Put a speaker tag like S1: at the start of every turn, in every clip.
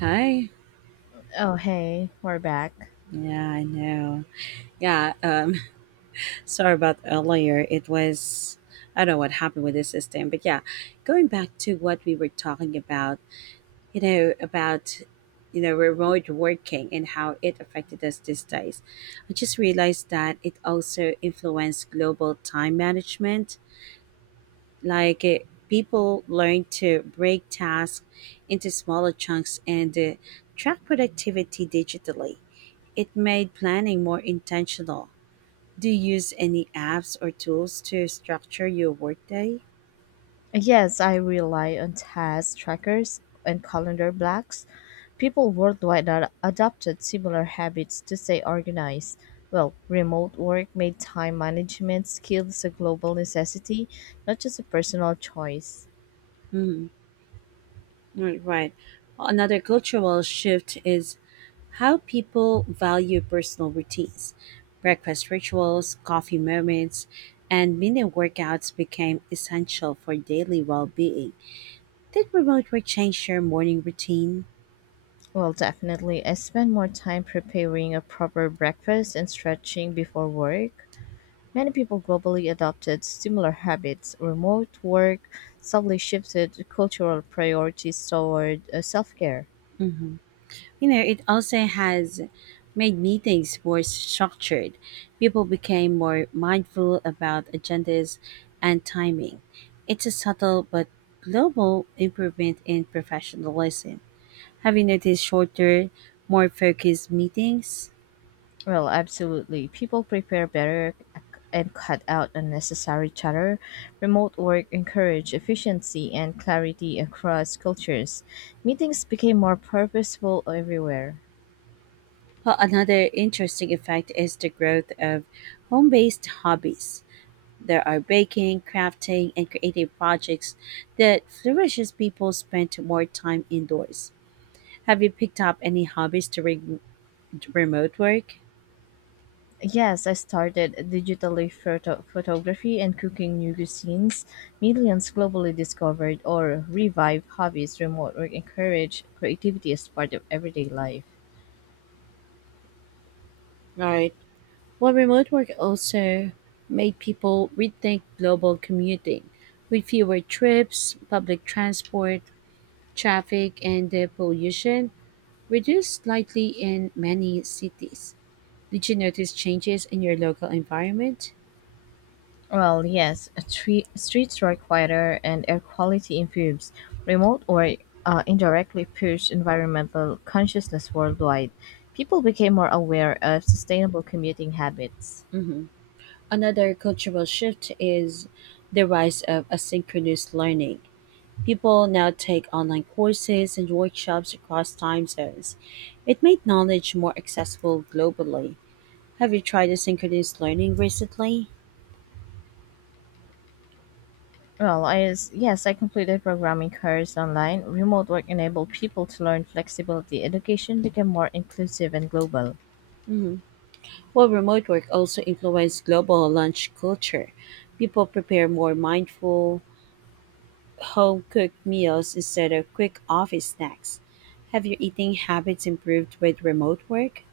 S1: Hi.
S2: Oh, hey, we're back.
S1: Yeah, I know. Yeah, um, Sorry about earlier. I don't know what happened with the system, but yeah, going back to what we were talking about, about, remote working and how it affected us these days. I just realized that it also influenced global time management. Like eh, People learn to break tasks into smaller chunks and track productivity digitally. It made planning more intentional. Do you use any apps or tools to structure your workday?
S2: Yes, I rely on task trackers and calendar blocks. People worldwide are adopted similar habits to stay organized. Well, remote work made time management skills a global necessity, not just a personal choice.
S1: Mm, right. Right. Another cultural shift is how people value personal routines, breakfast rituals, coffee moments, and mini workouts became essential for daily well being. Did remote work change your morning routine?
S2: Well, definitely, I spend more time preparing a proper breakfast and stretching before work. Many people globally adopted similar habits; remote work subtly shifted cultural priorities toward self-care.
S1: Hmm. You know, it also has made meetings more structured. People became more mindful about agendas and timing. It's a subtle but global improvement in professionalism. Have you noticed shorter, more focused meetings?
S2: Well, absolutely. People prepare better and cut out unnecessary chatter. Remote work encouraged efficiency and clarity across cultures. Meetings became more purposeful everywhere.
S1: Well, another interesting effect is the growth of home based hobbies. There are baking, crafting, and creative projects that flourish as people spend more time indoors. Have you picked up any hobbies during remote work?
S2: Yes, I started photography and cooking new cuisines. Millions globally discovered or revived hobbies, remote work, encourage creativity as part of everyday life.
S1: Right. Well, remote work also made people rethink global commuting with fewer trips, public transport, traffic, and the pollution reduced slightly in many cities. Did you notice changes in your local environment?
S2: Well, yes, streets are quieter and air quality improves. Remote or indirectly pushed environmental consciousness worldwide. People became more aware of sustainable commuting habits.
S1: Hmm. Another cultural shift is the rise of asynchronous learning. People now take online courses and workshops across time zones. It made knowledge more accessible globally. Have you tried asynchronous learning recently?
S2: Well, yes, I completed programming course online. Remote work enabled people to learn flexibility. Education became more inclusive and global.
S1: Hmm. While remote work also influenced global lunch culture, people prepare more mindful, home-cooked meals instead of quick office snacks. Have your eating habits improved with remote work?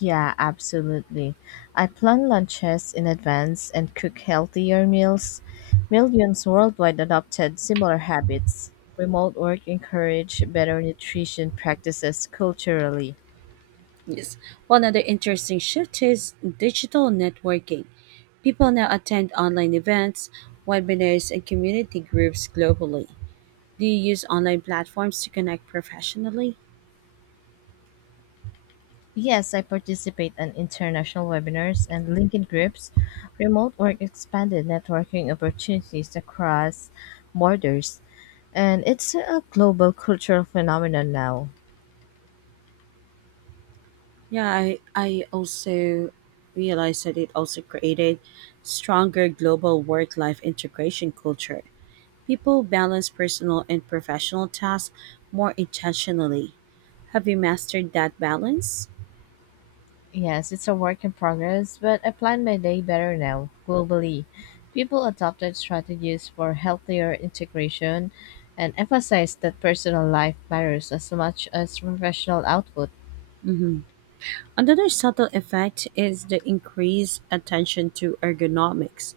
S2: Yeah, absolutely. I plan lunches in advance and cook healthier meals. Millions worldwide adopted similar habits. Remote work encouraged better nutrition practices culturally.
S1: Yes. One other interesting shift is digital networking. People now attend online events, webinars, and community groups globally. Do you use online platforms to connect professionally?
S2: Yes, I participate in international webinars and LinkedIn groups, remote work expanded networking opportunities across borders. And it's a global cultural phenomenon now.
S1: Yeah, I also realized that it also created stronger global work life integration culture. People balance personal and professional tasks more intentionally. Have you mastered that balance?
S2: Yes, it's a work in progress, but I plan my day better now, globally. People adopted strategies for healthier integration and emphasized that personal life matters as much as professional output.
S1: Hmm. Another subtle effect is the increased attention to ergonomics.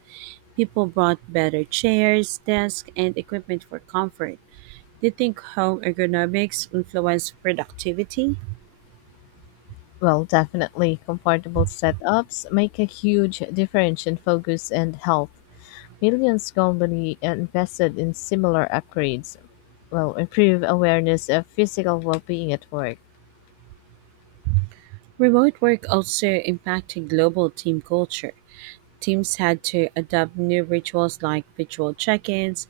S1: People brought better chairs, desks, and equipment for comfort. Do you think home ergonomics influence productivity?
S2: Well, definitely. Comfortable setups make a huge difference in focus and health. Millions globally invested in similar upgrades will improve awareness of physical well-being at work.
S1: Remote work also impacted global team culture. Teams had to adopt new rituals like virtual check ins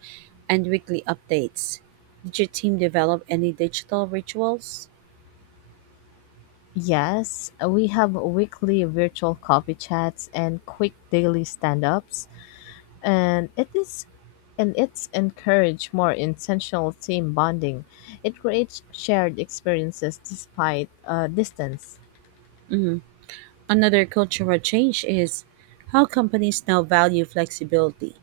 S1: and weekly updates. Did your team develop any digital rituals?
S2: Yes, we have weekly virtual coffee chats and quick daily stand-ups, and it is and it's encourage more intentional team bonding. It creates shared experiences despite distance.
S1: Another cultural change is how companies now value flexibility.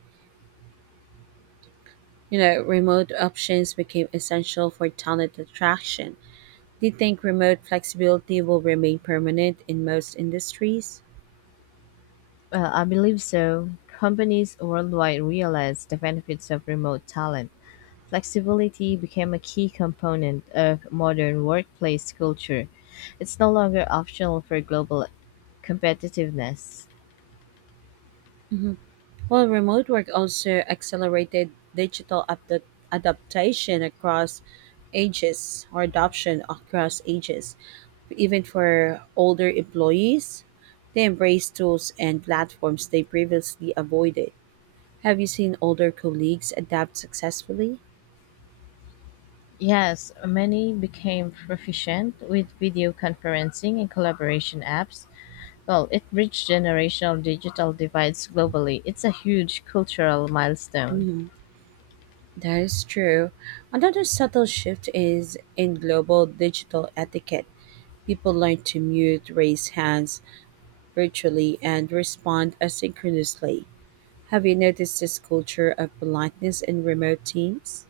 S1: You know, remote options became essential for talent attraction. Do you think remote flexibility will remain permanent in most industries?
S2: I believe so. Companies worldwide realized the benefits of remote talent. Flexibility became a key component of modern workplace culture. It's no longer optional for global competitiveness.
S1: Mhm. Well, remote work also accelerated adaptation across ages or adoption across ages. Even for older employees, they embrace tools and platforms they previously avoided. Have you seen older colleagues adapt successfully?
S2: Yes, many became proficient with video conferencing and collaboration apps. Well, it bridged generational digital divides globally. It's a huge cultural milestone.
S1: Mhm. That is true. Another subtle shift is in global digital etiquette. People learn to mute, raise hands virtually, and respond asynchronously. Have you noticed this culture of politeness in remote teams?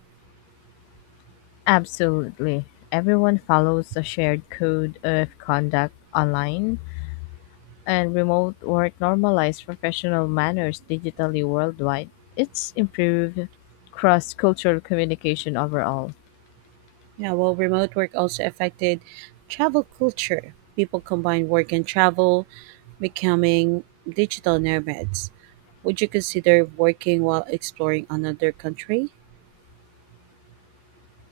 S2: Absolutely. Everyone follows a shared code of conduct online, and remote work normalized professional manners digitally worldwide. It's improved cross cultural communication overall.
S1: Yeah, well, remote work also affected travel culture. People combine work and travel, becoming digital nomads. Would you consider working while exploring another country?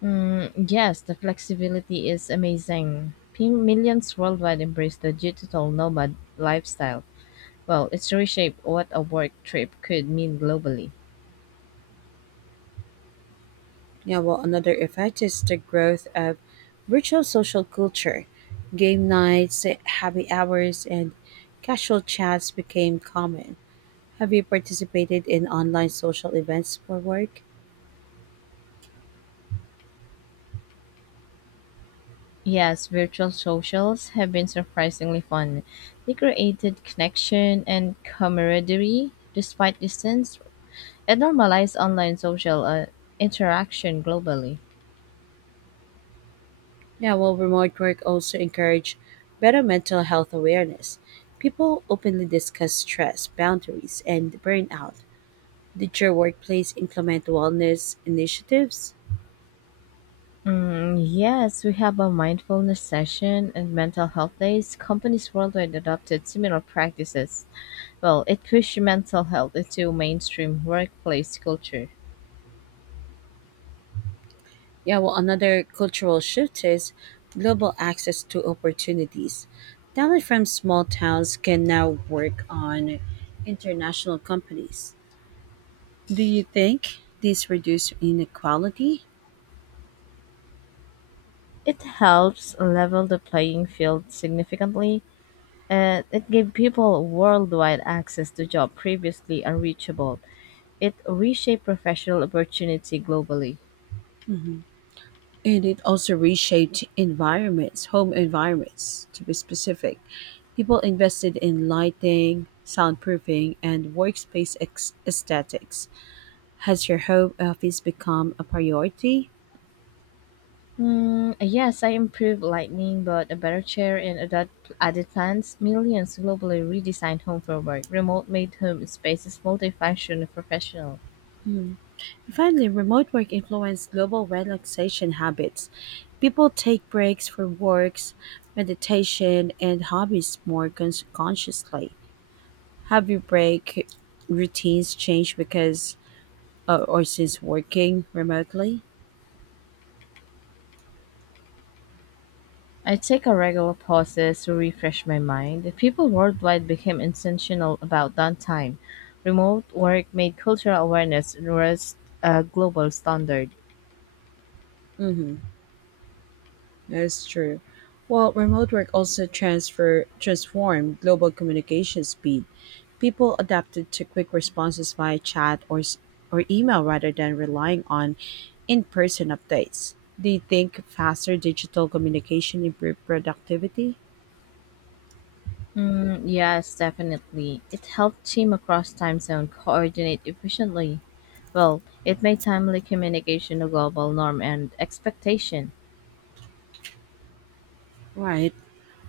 S2: Mm, yes, the flexibility is amazing. Millions worldwide embrace the digital nomad lifestyle. Well, it's reshaped what a work trip could mean globally.
S1: Yeah, well, another effect is the growth of virtual social culture. Game nights, happy hours, and casual chats became common. Have you participated in online social events for work?
S2: Yes, virtual socials have been surprisingly fun. They created connection and camaraderie despite distance and normalized online social interaction globally.
S1: Yeah, well, remote work also encourage better mental health awareness. People openly discuss stress, boundaries, and burnout. Did your workplace implement wellness initiatives?
S2: Mm, yes, we have a mindfulness session and mental health days. Companies worldwide adopted similar practices. Well, it pushed mental health into mainstream workplace culture.
S1: Yeah, well, another cultural shift is global access to opportunities. Talent from small towns can now work on international companies. Do you think this reduces inequality?
S2: It helps level the playing field significantly and it gave people worldwide access to jobs previously unreachable. It reshaped professional opportunity globally.
S1: And it also reshaped environments, home environments to be specific. People invested in lighting, soundproofing, and aesthetics. Has your home office become a priority?
S2: Hmm, yes, I improved lighting, but a better chair and added plans. Millions globally redesigned home for work. Remote made home spaces multifunction and professional.
S1: Finally, remote work influenced global relaxation habits. People take breaks for works, meditation, and hobbies consciously. Have your break routines changed because or since working remotely?
S2: I take a regular pauses to refresh my mind. People worldwide became intentional about downtime. Remote work made cultural awareness and rest a global standard.
S1: That's true. Well, remote work also transfer transformed global communication speed. People adapted to quick responses via or email rather than relying on in-person updates. Do you think faster digital communication improved productivity?
S2: Mm, yes, definitely. It helped team across time zone coordinate efficiently. Well, it made timely communication a global norm and expectation.
S1: Right.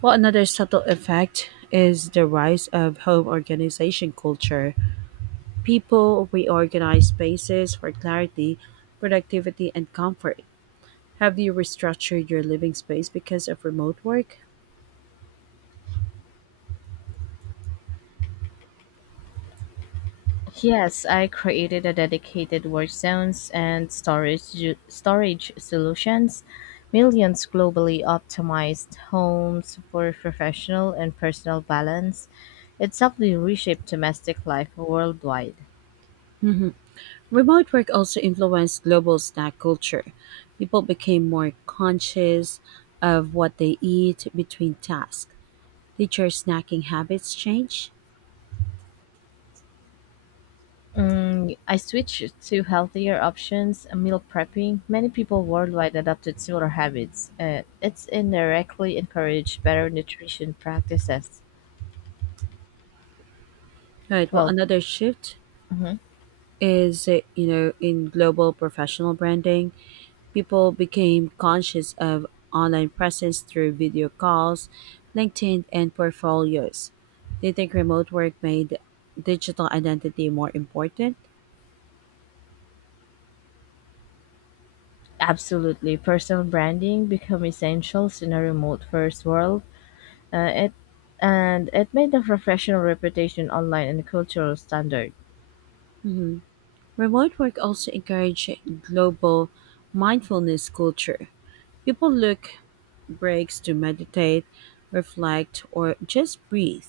S1: Well, another subtle effect is the rise of home organization culture. People reorganize spaces for clarity, productivity, and comfort. Have you restructured your living space because of remote work?
S2: Yes, I created a dedicated work zones and storage solutions. Millions globally optimized homes for professional and personal balance. It subtly reshaped domestic life worldwide.
S1: Remote work also influenced global snack culture. People became more conscious of what they eat between tasks. Did your snacking habits change?
S2: Mm, I switched to healthier options, meal prepping. Many people worldwide adopted similar habits. It's indirectly encouraged better nutrition practices.
S1: All right, well,
S2: Well,
S1: another shift
S2: mhm,
S1: is you know, in global professional branding, people became conscious of online presence through video calls, LinkedIn, and portfolios. They think remote work made digital identity more important.
S2: absolutely. Personal branding become essentials in a remote first world. It and it made the professional reputation online and cultural standard.
S1: Remote work also encouraged global mindfulness culture. People look breaks to meditate, reflect, or just breathe.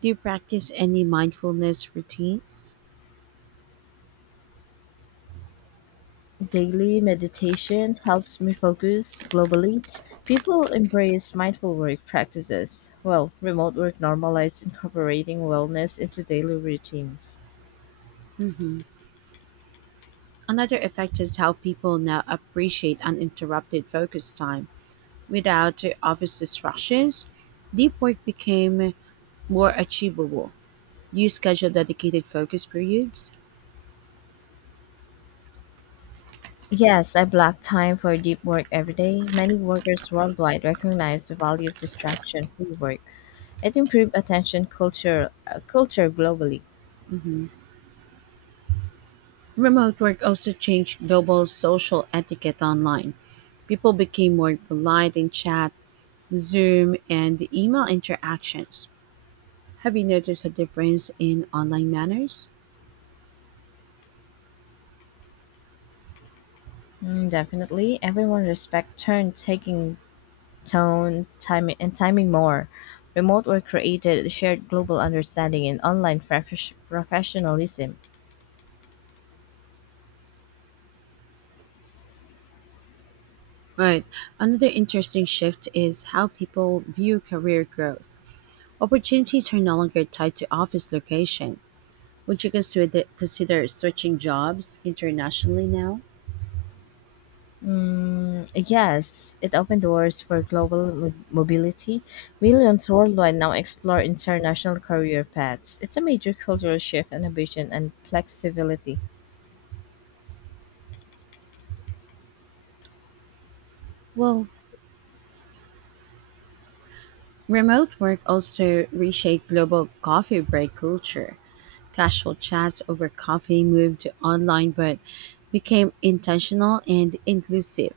S1: Do you practice any mindfulness routines?
S2: Daily meditation helps me focus. Globally, people embrace mindful work practices. Well, remote work normalizes incorporating wellness into daily routines.
S1: Another effect is how people now appreciate uninterrupted focus time. Without office distractions, deep work became more achievable. Do you schedule dedicated focus periods?
S2: Yes, I block time for deep work every day. Many workers worldwide recognize the value of distraction-free work. It improves attention culture globally.
S1: Remote work also changed global social etiquette online. People became more polite in chat, Zoom, and email interactions. Have you noticed a difference in online manners?
S2: Mm, definitely, everyone respect turn taking tone, timing, and timing more. Remote work created shared global understanding and online professionalism.
S1: Right. Another interesting shift is how people view career growth. Opportunities are no longer tied to office location. Would you consider switching jobs internationally now?
S2: Mm, yes, it opened doors for global mobility. Millions worldwide now explore international career paths. It's a major cultural shift, innovation, and flexibility.
S1: Well, remote work also reshaped global coffee break culture. Casual chats over coffee moved to online but became intentional and inclusive.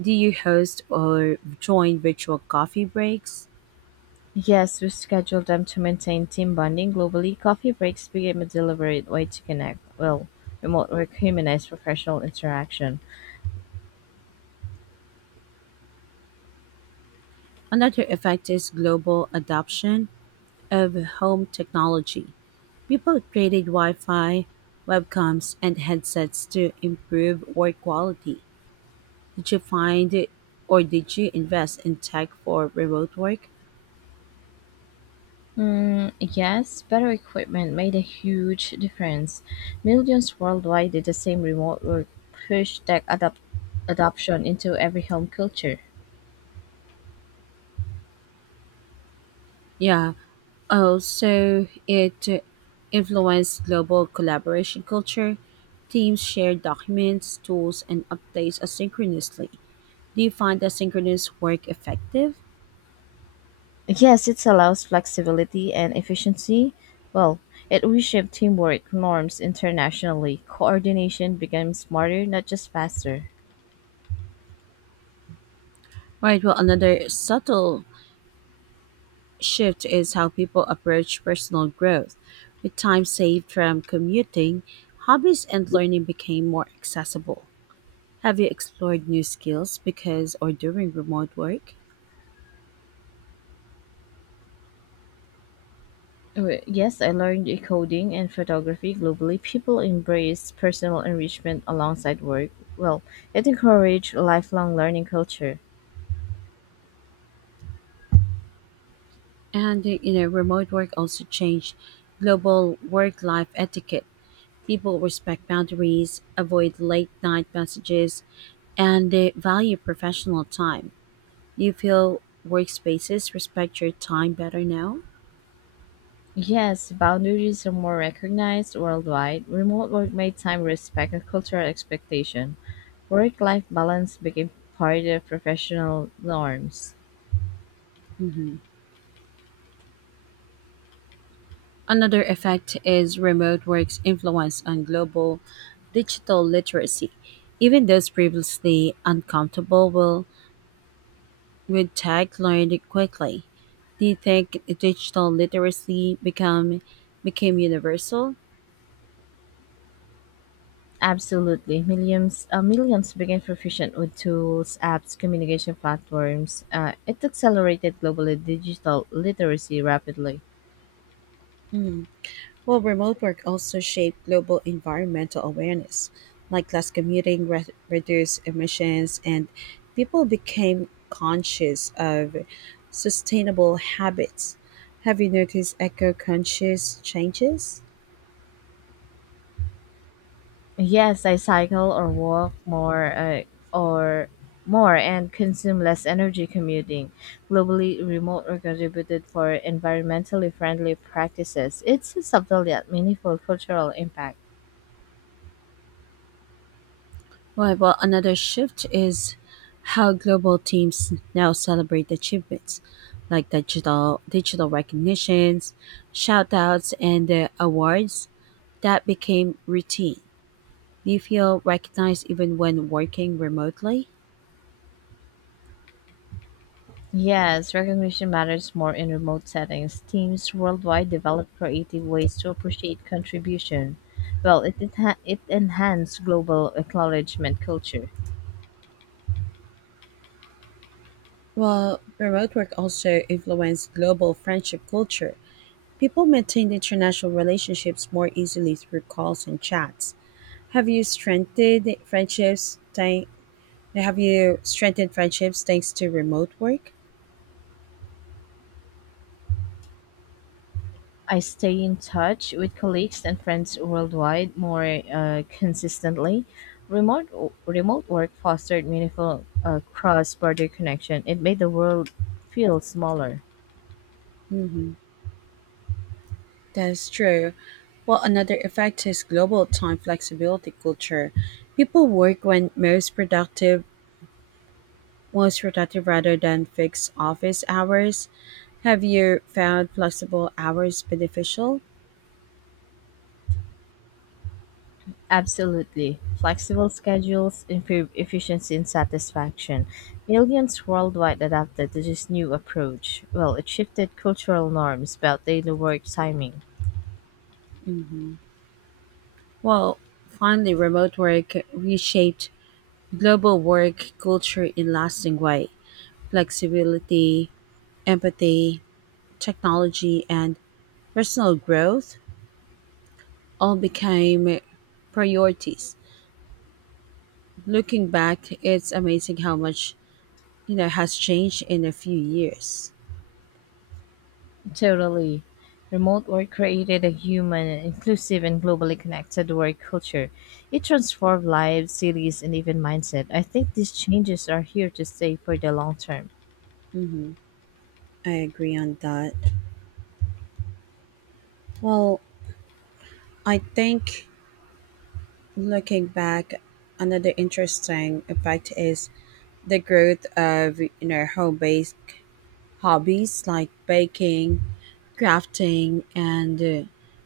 S1: Do you host or join virtual coffee breaks?
S2: Yes, we scheduled them to maintain team bonding globally. Coffee breaks became a deliberate way to connect. Well, remote work humanized professional interaction.
S1: Another effect is global adoption of home technology. People upgraded Wi-Fi, webcams, and headsets to improve work quality. Did you find it, or did you invest in tech for remote work?
S2: Mm, yes, better equipment made a huge difference. Millions worldwide did the same remote work pushed adoption into every home culture.
S1: Yeah. Also, it influenced global collaboration culture. Teams share documents, tools, and updates asynchronously. Do you find asynchronous work effective?
S2: Yes, it allows flexibility and efficiency. Well, it reshaped teamwork norms internationally. Coordination became smarter, not just faster.
S1: All right, well, another subtle shift is how people approach personal growth. With time saved from commuting, hobbies and learning became more accessible. Have you explored new skills because or during remote work?
S2: Yes, I learned coding and photography globally. People embrace personal enrichment alongside work. Well, it encouraged lifelong learning culture.
S1: And You know, remote work also changed global work life etiquette. People respect boundaries, avoid late night messages, and they value professional time. Do you feel workspaces respect your time better now?
S2: Yes, boundaries are more recognized worldwide. Remote work made time respect and cultural expectation. Work-life balance became part of professional norms.
S1: Mhm. Another effect is remote work's influence on global digital literacy. Even those previously uncomfortable will, with tech, learned it quickly. Do you think digital literacy become became universal?
S2: Absolutely, millions became proficient with tools, apps, communication platforms. It accelerated global digital literacy rapidly.
S1: Well, remote work also shaped global environmental awareness, like less commuting, reduced emissions, and people became conscious of sustainable habits. Have you noticed eco conscious changes?
S2: Yes, I cycle or walk or more and consume less energy commuting. Globally, remote or contributed for environmentally friendly practices. It's a subtle yet meaningful cultural impact.
S1: Well, another shift is how global teams now celebrate achievements, like digital recognitions, shout outs, and awards that became routine. Do you feel recognized even when working remotely?
S2: Yes, recognition matters more in remote settings. Teams worldwide develop creative ways to appreciate contribution. Well, it enhances global acknowledgement culture.
S1: Well, remote work also influenced global friendship culture. People maintained international relationships more easily through calls and chats. Have you strengthened friendships? Thank, have you strengthened friendships thanks to remote work?
S2: I stay in touch with colleagues and friends worldwide more consistently. Remote remote work fostered meaningful cross border connection. It made the world feel smaller.
S1: That's true. Well, another effect is global time flexibility culture. People work when most productive rather than fixed office hours. Have you found flexible hours beneficial?
S2: Absolutely. Flexible schedules improve efficiency and satisfaction. Millions worldwide adapted to this new approach. Well, it shifted cultural norms about daily work timing.
S1: Well, finally, remote work reshaped global work culture in lasting way. Flexibility, empathy, technology, and personal growth all became priorities. Looking back, it's amazing how much you know has changed in a few years.
S2: Totally. Remote work created a human, inclusive, and globally connected work culture. It transformed lives, cities, and even mindset. I think these changes are here to stay for the long term.
S1: I agree on that. Well, I think. Looking back, another interesting effect is the growth of you know home based hobbies like baking, crafting, and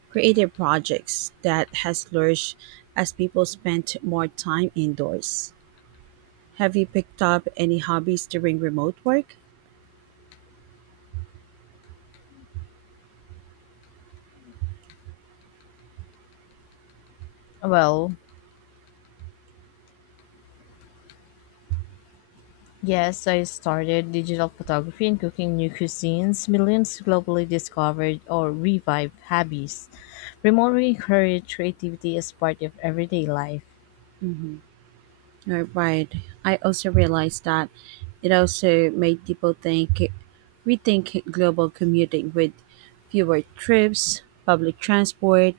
S1: creative projects that has flourished as people spent more time indoors. Have you picked up any hobbies during remote work?
S2: Well, yes, I started digital photography and cooking new cuisines. Millions globally discovered or revived hobbies. Remote work encouraged creativity as part of everyday life.
S1: Right. I also realized that it also made rethink global commuting with fewer trips, public transport,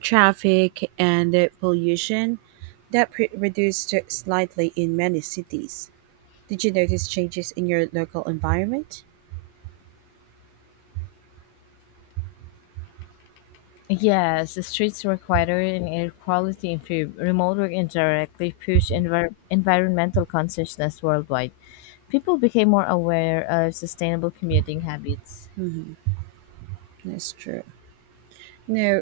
S1: traffic, and pollution that reduced slightly in many cities. Did you notice changes in your local environment?
S2: Yes, the streets require an air quality improve. Remote work indirectly pushed environmental consciousness worldwide. People became more aware of sustainable commuting habits.
S1: That's true. Now,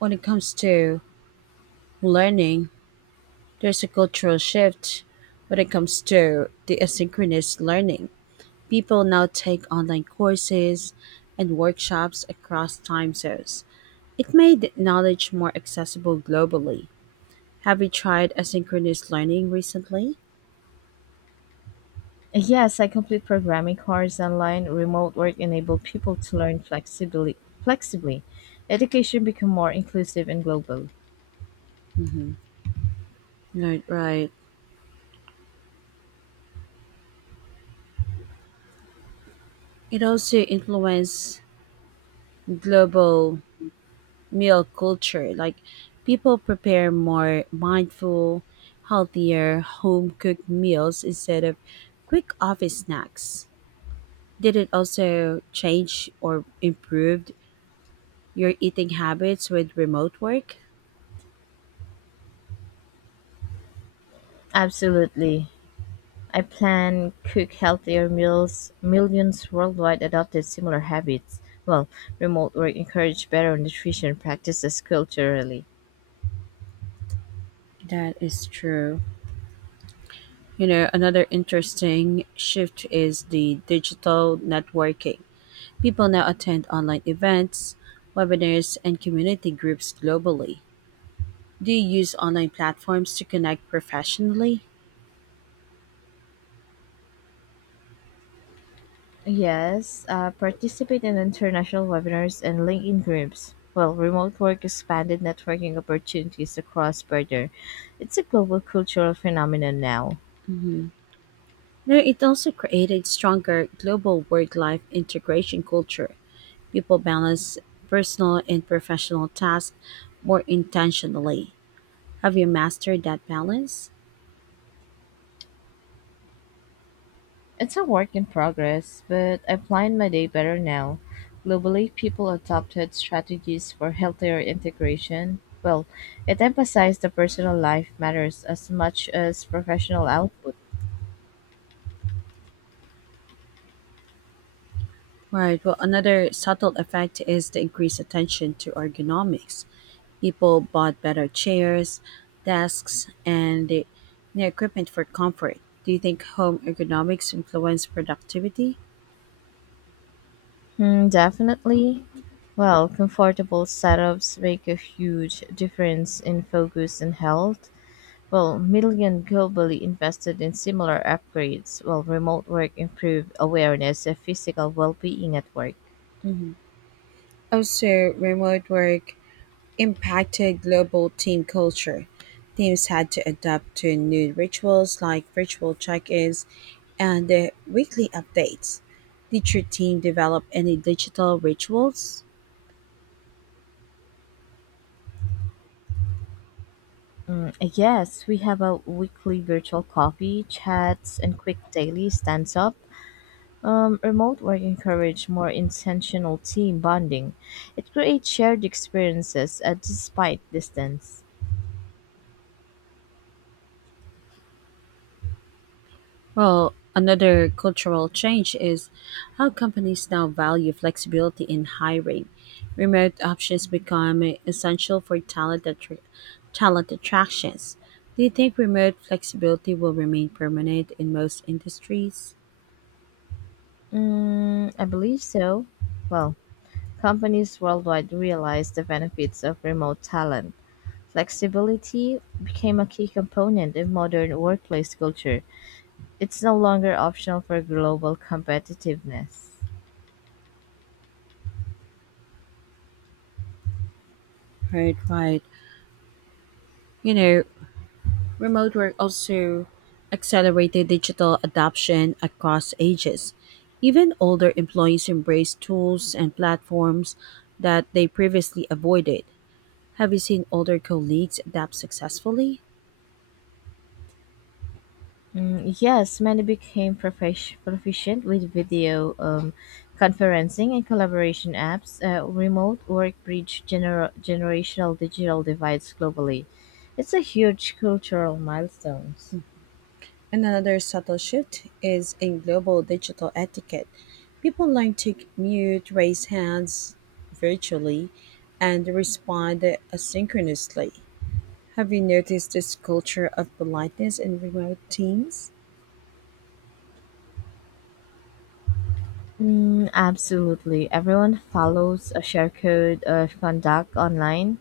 S1: when it comes to learning, there's a cultural shift when it comes to the asynchronous learning. People now take online courses and workshops across time zones. It made knowledge more accessible globally. Have you tried asynchronous learning recently?
S2: Yes, I complete programming course online. Remote work enabled people to learn flexibly. Flexibly, education become more inclusive and global.
S1: Mhm. Right, right. It also influenced global meal culture. Like, people prepare more mindful, healthier home cooked meals instead of quick office snacks. Did it also change or improve your eating habits with remote work?
S2: Absolutely. I plan, cook healthier meals. Millions worldwide adopted similar habits. Well, remote work encouraged better nutrition practices culturally.
S1: That is true. You know, another interesting shift is the digital networking. People now attend online events, webinars, and community groups globally. Do you use online platforms to connect professionally?
S2: Yes, participate in international webinars and LinkedIn groups. Well, remote work expanded networking opportunities across border. It's a global cultural phenomenon now.
S1: No, it also created stronger global work life integration culture. People balance personal and professional tasks more intentionally. Have you mastered that balance?
S2: It's a work in progress, but I plan my day better now. Globally, people adopted strategies for healthier integration. Well, it emphasized that personal life matters as much as professional output.
S1: Right. Well, another subtle effect is the increased attention to ergonomics. People bought better chairs, desks, and the new equipment for comfort. Do you think home ergonomics influenced productivity?
S2: Hmm, definitely. Well, comfortable setups make a huge difference in focus and health. Well, million globally invested in similar upgrades, while remote work improved awareness of physical well-being at work.
S1: Also, remote work impacted global team culture. Teams had to adapt to new rituals like virtual check ins and weekly updates. Did your team develop any digital rituals?
S2: Yes, we have a weekly virtual coffee, chats, and quick daily stands up. Remote work encourage more intentional team bonding. It creates shared experiences despite distance.
S1: Well, another cultural change is how companies now value flexibility in hiring. Remote options become essential for talent attractions. Do you think remote flexibility will remain permanent in most industries?
S2: Mm, I believe so. Well, companies worldwide realize the benefits of remote talent. Flexibility became a key component in modern workplace culture. It's no longer optional for global competitiveness.
S1: Right, right. You know, remote work also accelerated digital adoption across ages. Even older employees embrace tools and platforms that they previously avoided. Have you seen older colleagues adapt successfully?
S2: Mm, yes, many became proficient with video conferencing and collaboration apps. Remote work bridged generational digital divides globally. It's a huge cultural milestone.
S1: And another subtle shift is in global digital etiquette. People learn to mute, raise hands virtually, and respond asynchronously. Have you noticed this culture of politeness in remote teams?
S2: Mm, absolutely. Everyone follows a share code of conduct online.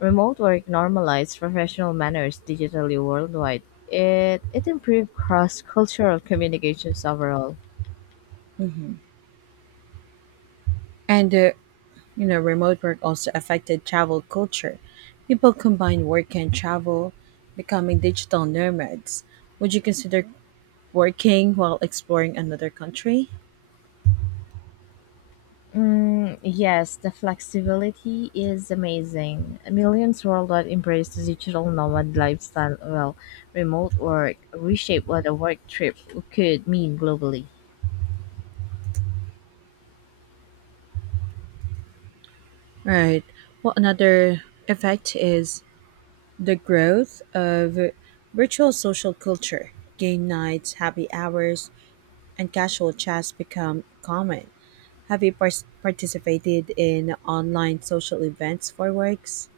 S2: Remote work normalized professional manners digitally worldwide. It improved cross cultural communications overall.
S1: And You know, remote work also affected travel culture. People combine work and travel, becoming digital nomads. Would you consider working while exploring another country?
S2: Mm, yes, the flexibility is amazing. Millions worldwide embrace the digital nomad lifestyle. Well, remote work reshape what a work trip could mean globally.
S1: Right. Well, another effect is the growth of virtual social culture. Game nights, happy hours, and casual chats become common. Have you participated in online social events for works?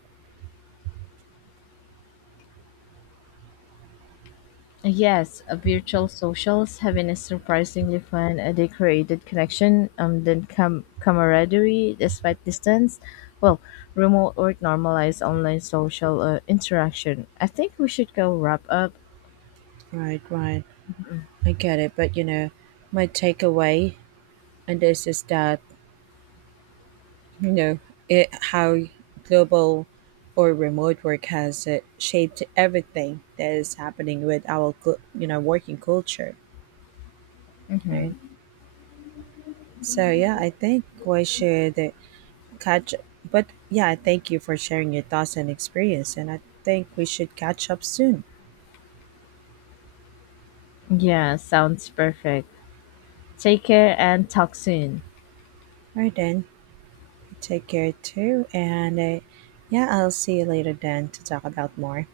S2: Yes, virtual socials have been a surprisingly fun. They created connection, then camaraderie despite distance. Well, remote work normalized online social interaction. I think we should go wrap up.
S1: Right, right. I get it. But, you know, my takeaway, and this is that you know it how global or remote work has shaped everything that is happening with our you know working culture, right? So yeah, I think we should catch but yeah, I thank you for sharing your thoughts and experience, and I think we should catch up soon.
S2: Yeah, sounds perfect. Take care and talk soon.
S1: All right then, take care too, and yeah, I'll see you later then to talk about more.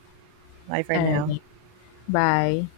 S1: Bye for
S2: All
S1: now.
S2: right. Bye.